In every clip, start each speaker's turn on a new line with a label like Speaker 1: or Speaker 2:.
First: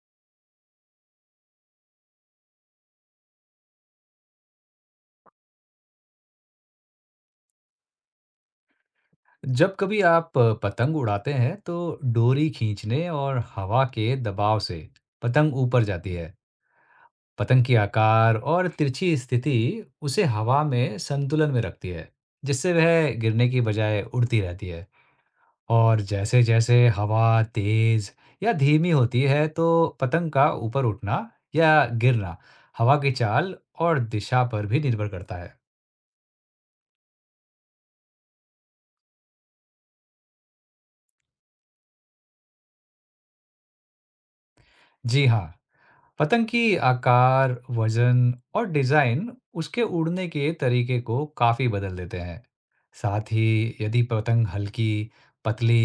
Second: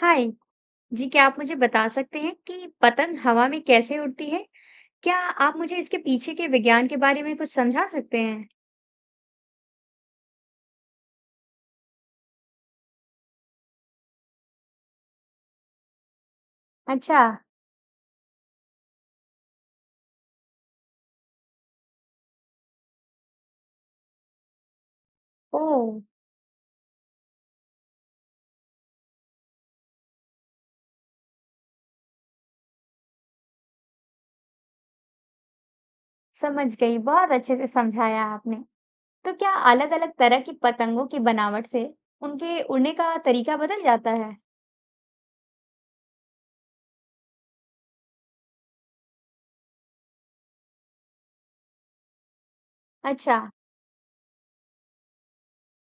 Speaker 1: हाय जी, क्या आप मुझे बता सकते हैं कि पतंग हवा में कैसे उड़ती है? क्या आप मुझे इसके पीछे के विज्ञान के बारे में कुछ समझा सकते हैं?
Speaker 2: जब कभी आप पतंग उड़ाते हैं तो डोरी खींचने और हवा के दबाव से पतंग ऊपर जाती है।
Speaker 1: अच्छा।
Speaker 2: पतंग की आकार और तिरछी स्थिति उसे हवा में संतुलन में रखती है, जिससे वह गिरने की बजाय उड़ती रहती है।
Speaker 1: ओ,
Speaker 2: और जैसे-जैसे हवा तेज या धीमी होती है, तो पतंग का ऊपर उठना या गिरना हवा की चाल और दिशा पर भी निर्भर करता है।
Speaker 1: समझ गई। बहुत अच्छे से समझाया आपने। तो क्या अलग-अलग तरह की पतंगों की बनावट से उनके उड़ने का तरीका बदल जाता है?
Speaker 2: जी हाँ, पतंग की आकार, वजन और डिजाइन उसके उड़ने के तरीके को काफी बदल देते हैं। साथ
Speaker 1: अच्छा,
Speaker 2: ही यदि पतंग हल्की, पतली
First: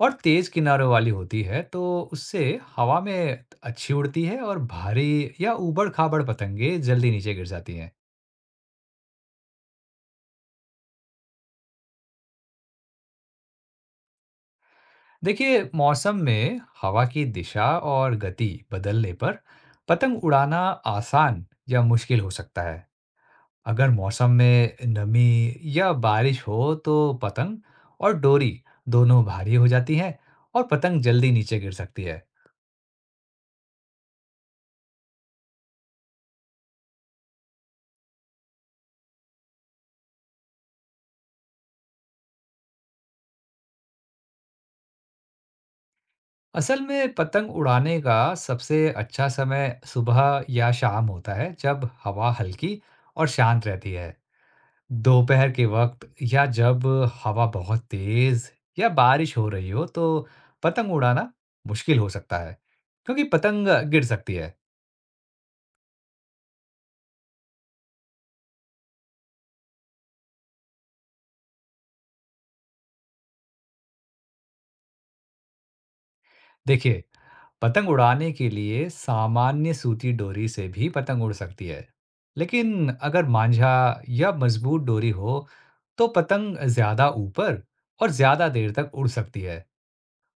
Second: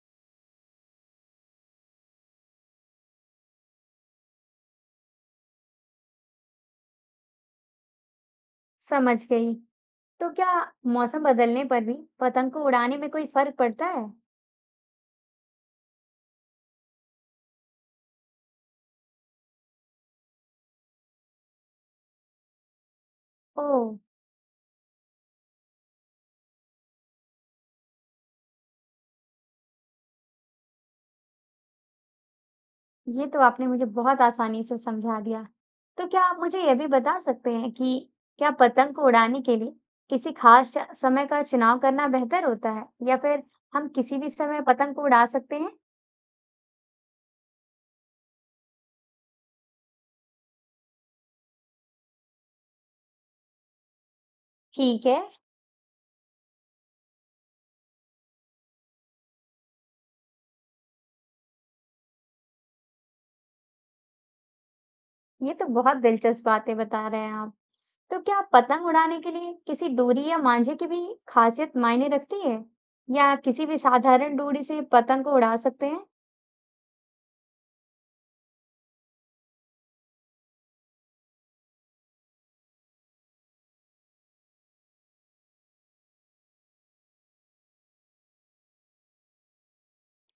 Speaker 2: और तेज किनारों वाली होती है, तो उससे हवा में अच्छी उड़ती है और भारी या ऊबड़-खाबड़ पतंगे जल्दी नीचे गिर जाती हैं।
Speaker 1: समझ गई। तो क्या मौसम बदलने पर भी पतंग को उड़ाने में कोई फर्क पड़ता है?
Speaker 2: देखिए, मौसम में हवा की दिशा और गति बदलने पर पतंग उड़ाना आसान या मुश्किल हो सकता है।
Speaker 1: ओ,
Speaker 2: अगर मौसम में नमी या बारिश हो तो पतंग और डोरी दोनों भारी हो जाती हैं और पतंग जल्दी नीचे गिर सकती है।
Speaker 1: ये तो आपने मुझे बहुत आसानी से समझा दिया। तो क्या आप मुझे यह भी बता सकते हैं कि क्या पतंग को उड़ाने के लिए किसी समय का चुनाव करना बेहतर होता है या फिर हम किसी भी समय पतंग को उड़ा सकते हैं?
Speaker 2: असल में पतंग उड़ाने का सबसे अच्छा समय सुबह या शाम होता है, जब हवा हल्की और शांत रहती है।
Speaker 1: ठीक है।
Speaker 2: दोपहर के वक्त या जब हवा बहुत तेज या बारिश हो रही हो तो पतंग उड़ाना मुश्किल हो सकता है, क्योंकि पतंग गिर सकती है।
Speaker 1: ये तो बहुत दिलचस्प बातें बता रहे हैं आप। तो क्या पतंग उड़ाने के लिए किसी डोरी या मांझे की भी खासियत मायने रखती है या किसी भी साधारण डोरी से पतंग को उड़ा सकते हैं?
Speaker 2: देखिए, पतंग उड़ाने के लिए सामान्य सूती डोरी से भी पतंग उड़ सकती है, लेकिन अगर मांझा या मजबूत डोरी हो, तो पतंग ज्यादा ऊपर और ज्यादा देर तक उड़ सकती है।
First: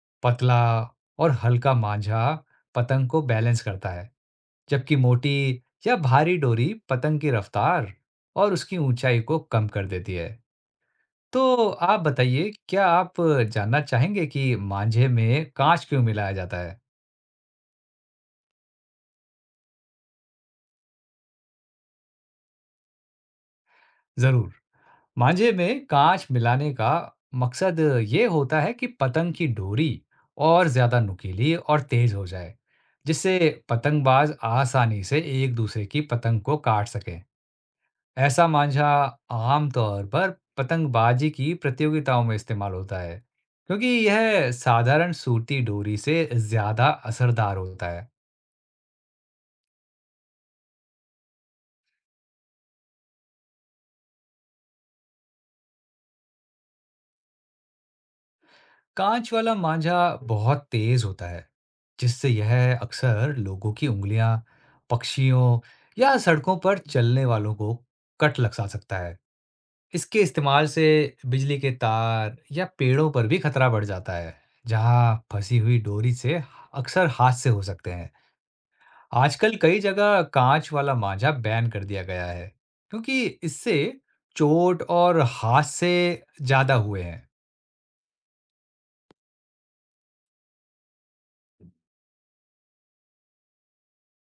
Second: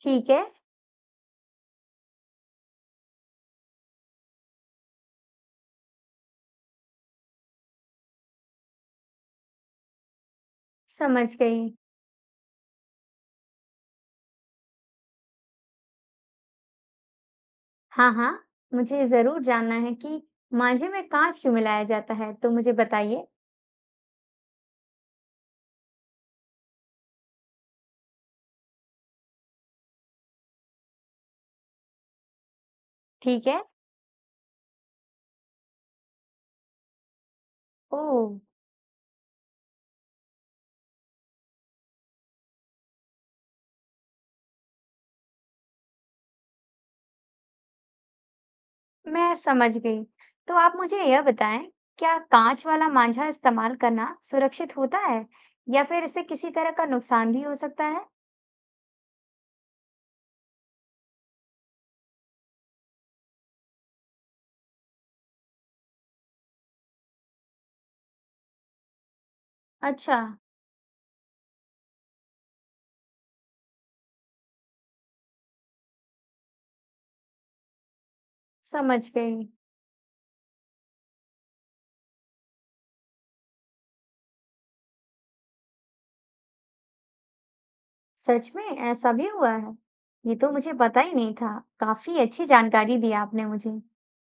Speaker 1: ठीक है,
Speaker 2: पतला और हल्का मांझा पतंग को बैलेंस करता है, जबकि मोटी या भारी डोरी पतंग की रफ्तार और उसकी ऊंचाई को कम कर देती है।
Speaker 1: समझ
Speaker 2: तो
Speaker 1: गई।
Speaker 2: आप बताइए, क्या आप जानना चाहेंगे कि मांझे में कांच क्यों मिलाया जाता है?
Speaker 1: हाँ, हाँ। मुझे ज़रूर जानना है कि मांझे में काँच क्यों मिलाया जाता है? तो मुझे बताइए।
Speaker 2: जरूर। मांझे में कांच मिलाने का मकसद ये होता है कि पतंग की डोरी और ज्यादा नुकीली और तेज हो जाए, जिससे
Speaker 1: ठीक है।
Speaker 2: पतंगबाज आसानी से एक दूसरे की पतंग को काट सकें।
Speaker 1: ओह!
Speaker 2: ऐसा मांझा आमतौर पर पतंगबाजी की प्रतियोगिताओं में इस्तेमाल होता है, क्योंकि यह साधारण सूती डोरी से ज्यादा असरदार होता है।
Speaker 1: मैं समझ गई। तो आप मुझे यह बताएँ, क्या काँच वाला मांझा इस्तेमाल करना सुरक्षित होता है या फिर इससे किसी तरह का नुकसान भी हो सकता है?
Speaker 2: कांच वाला मांझा बहुत तेज होता है, जिससे यह अक्सर लोगों की उंगलियां, पक्षियों या सड़कों पर चलने वालों को कट लगा सकता है।
Speaker 1: अच्छा,
Speaker 2: इसके इस्तेमाल से बिजली के तार या पेड़ों पर भी खतरा बढ़ जाता है, जहां फंसी हुई डोरी से अक्सर हादसे हो सकते हैं।
Speaker 1: समझ गई।
Speaker 2: आजकल कई जगह कांच वाला मांझा बैन कर दिया गया है, क्योंकि इससे चोट और हादसे ज्यादा हुए हैं।
Speaker 1: सच में ऐसा भी हुआ है? ये तो मुझे पता ही नहीं था। काफ़ी अच्छी जानकारी दी आपने मुझे।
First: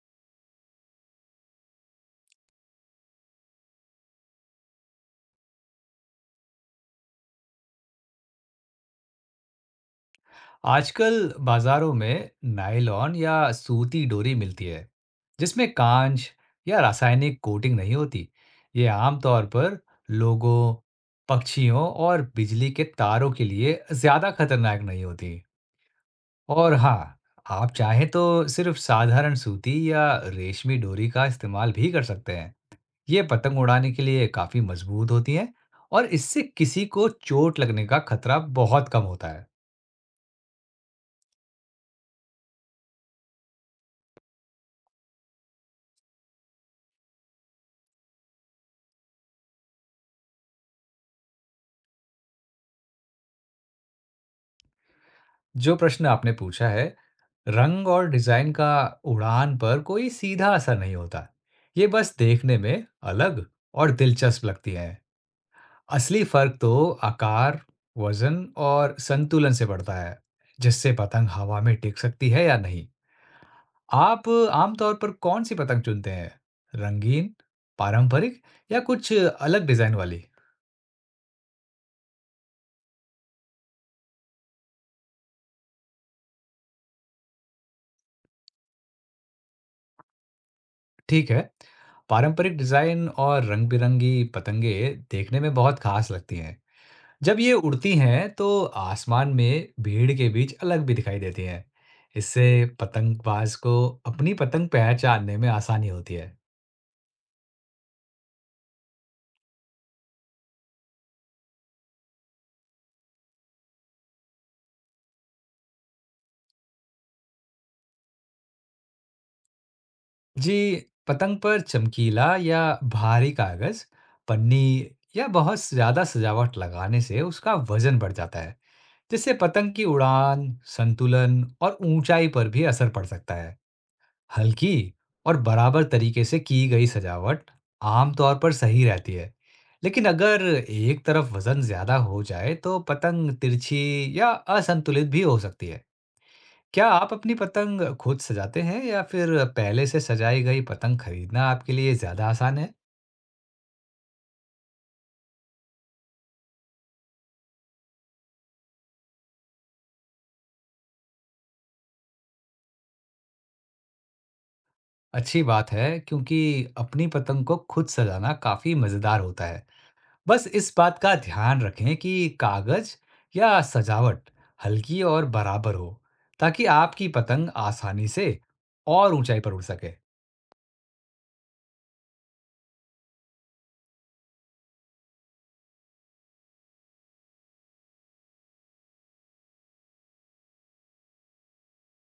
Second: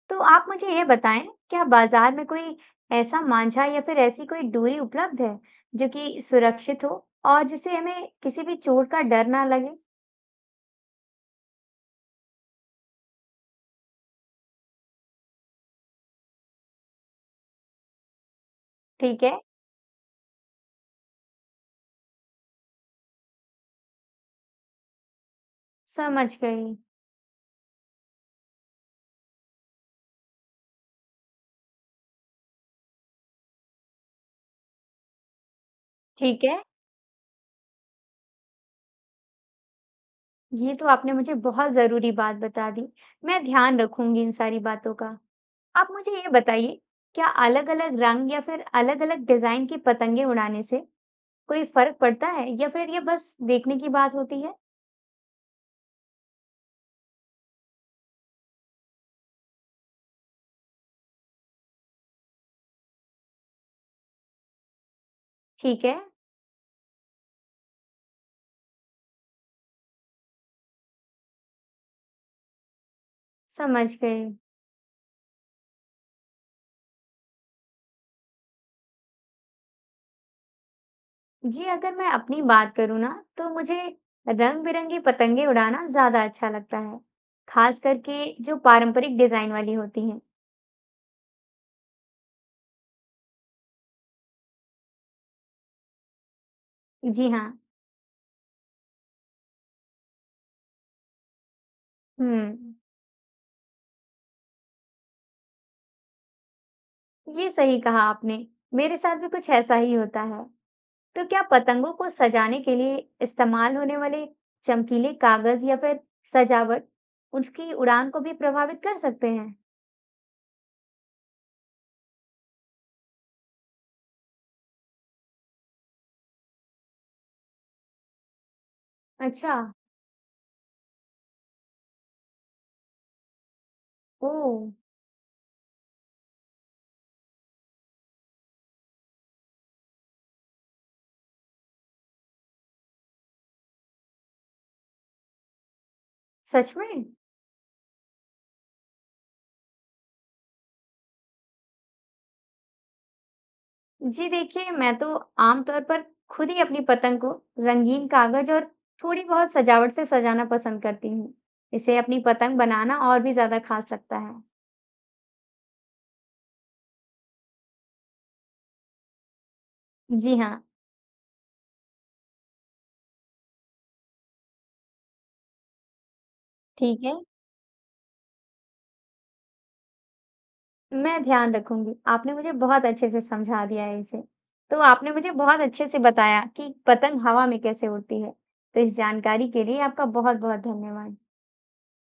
Speaker 1: तो आप मुझे ये बताएं, क्या बाजार में कोई ऐसा मांझा या फिर ऐसी कोई डोरी उपलब्ध है जो कि सुरक्षित हो और जिससे हमें किसी भी चोट का डर ना लगे?
Speaker 2: आजकल बाजारों में नायलॉन या सूती डोरी मिलती है, जिसमें कांच या रासायनिक कोटिंग नहीं होती। ये
Speaker 1: ठीक है,
Speaker 2: आमतौर पर लोगों, पक्षियों और बिजली के तारों के लिए ज्यादा खतरनाक नहीं होती।
Speaker 1: समझ
Speaker 2: और
Speaker 1: गई।
Speaker 2: हाँ, आप चाहें तो सिर्फ साधारण सूती या रेशमी डोरी का इस्तेमाल भी कर सकते हैं। ये पतंग उड़ाने के लिए काफी मजबूत होती हैं और इससे
Speaker 1: ठीक है,
Speaker 2: किसी को चोट लगने का खतरा बहुत कम होता है।
Speaker 1: ये तो आपने मुझे बहुत जरूरी बात बता दी। मैं ध्यान रखूंगी इन सारी बातों का। आप मुझे ये बताइए, क्या अलग-अलग रंग या फिर अलग-अलग डिजाइन की पतंगे उड़ाने से कोई फर्क पड़ता है या फिर ये बस देखने की बात होती है?
Speaker 2: जो प्रश्न आपने पूछा है, रंग और डिज़ाइन का उड़ान पर कोई सीधा असर नहीं होता। ये बस देखने में अलग और दिलचस्प लगती है।
Speaker 1: ठीक है,
Speaker 2: असली फर्क तो आकार, वजन और संतुलन से पड़ता है, जिससे पतंग हवा में टिक सकती है या नहीं।
Speaker 1: समझ गई।
Speaker 2: आप आमतौर पर कौन सी पतंग चुनते हैं? रंगीन, पारंपरिक या कुछ अलग डिज़ाइन वाली?
Speaker 1: जी अगर मैं अपनी बात करूँ ना, तो मुझे रंग बिरंगी पतंगे उड़ाना ज्यादा अच्छा लगता है, खास करके जो पारंपरिक डिजाइन वाली होती हैं।
Speaker 2: ठीक है, पारंपरिक डिज़ाइन और रंग-बिरंगी पतंगे देखने में बहुत खास लगती हैं।
Speaker 1: जी
Speaker 2: जब
Speaker 1: हाँ।
Speaker 2: ये उड़ती हैं तो आसमान में भीड़ के बीच अलग भी दिखाई देती हैं। इससे
Speaker 1: हम्म,
Speaker 2: पतंगबाज को अपनी पतंग पहचानने में आसानी होती है।
Speaker 1: ये सही कहा आपने। मेरे साथ भी कुछ ऐसा ही होता है। तो क्या पतंगों को सजाने के लिए इस्तेमाल होने वाले चमकीले कागज या फिर सजावट उसकी उड़ान को भी प्रभावित कर सकते हैं?
Speaker 2: जी, पतंग पर चमकीला या भारी कागज, पन्नी या बहुत ज्यादा सजावट लगाने से उसका वजन बढ़ जाता है, जिससे
Speaker 1: अच्छा।
Speaker 2: पतंग की उड़ान, संतुलन और ऊंचाई पर भी असर पड़ सकता है।
Speaker 1: ओ।
Speaker 2: हल्की और बराबर तरीके से की गई सजावट आमतौर पर सही रहती है, लेकिन अगर एक तरफ वजन ज्यादा हो जाए तो पतंग तिरछी या असंतुलित भी हो सकती है।
Speaker 1: सच
Speaker 2: क्या
Speaker 1: में।
Speaker 2: आप अपनी पतंग खुद सजाते हैं या फिर पहले से सजाई गई पतंग खरीदना आपके लिए ज्यादा आसान है?
Speaker 1: जी देखिए, मैं तो आमतौर पर खुद ही अपनी पतंग को रंगीन कागज और थोड़ी बहुत सजावट से सजाना पसंद करती हूँ। इससे अपनी पतंग बनाना और भी ज्यादा खास लगता है।
Speaker 2: अच्छी बात है, क्योंकि अपनी पतंग को खुद सजाना काफी मजेदार होता है।
Speaker 1: जी
Speaker 2: बस
Speaker 1: हाँ।
Speaker 2: इस बात का ध्यान रखें कि कागज या सजावट हल्की और बराबर हो, ताकि
Speaker 1: ठीक
Speaker 2: आपकी
Speaker 1: है,
Speaker 2: पतंग आसानी से और ऊंचाई पर उड़ सके।
Speaker 1: मैं ध्यान रखूंगी। आपने मुझे बहुत अच्छे से समझा दिया है इसे। तो आपने मुझे बहुत अच्छे से बताया कि पतंग हवा में कैसे उड़ती है। तो इस जानकारी के लिए आपका बहुत बहुत धन्यवाद।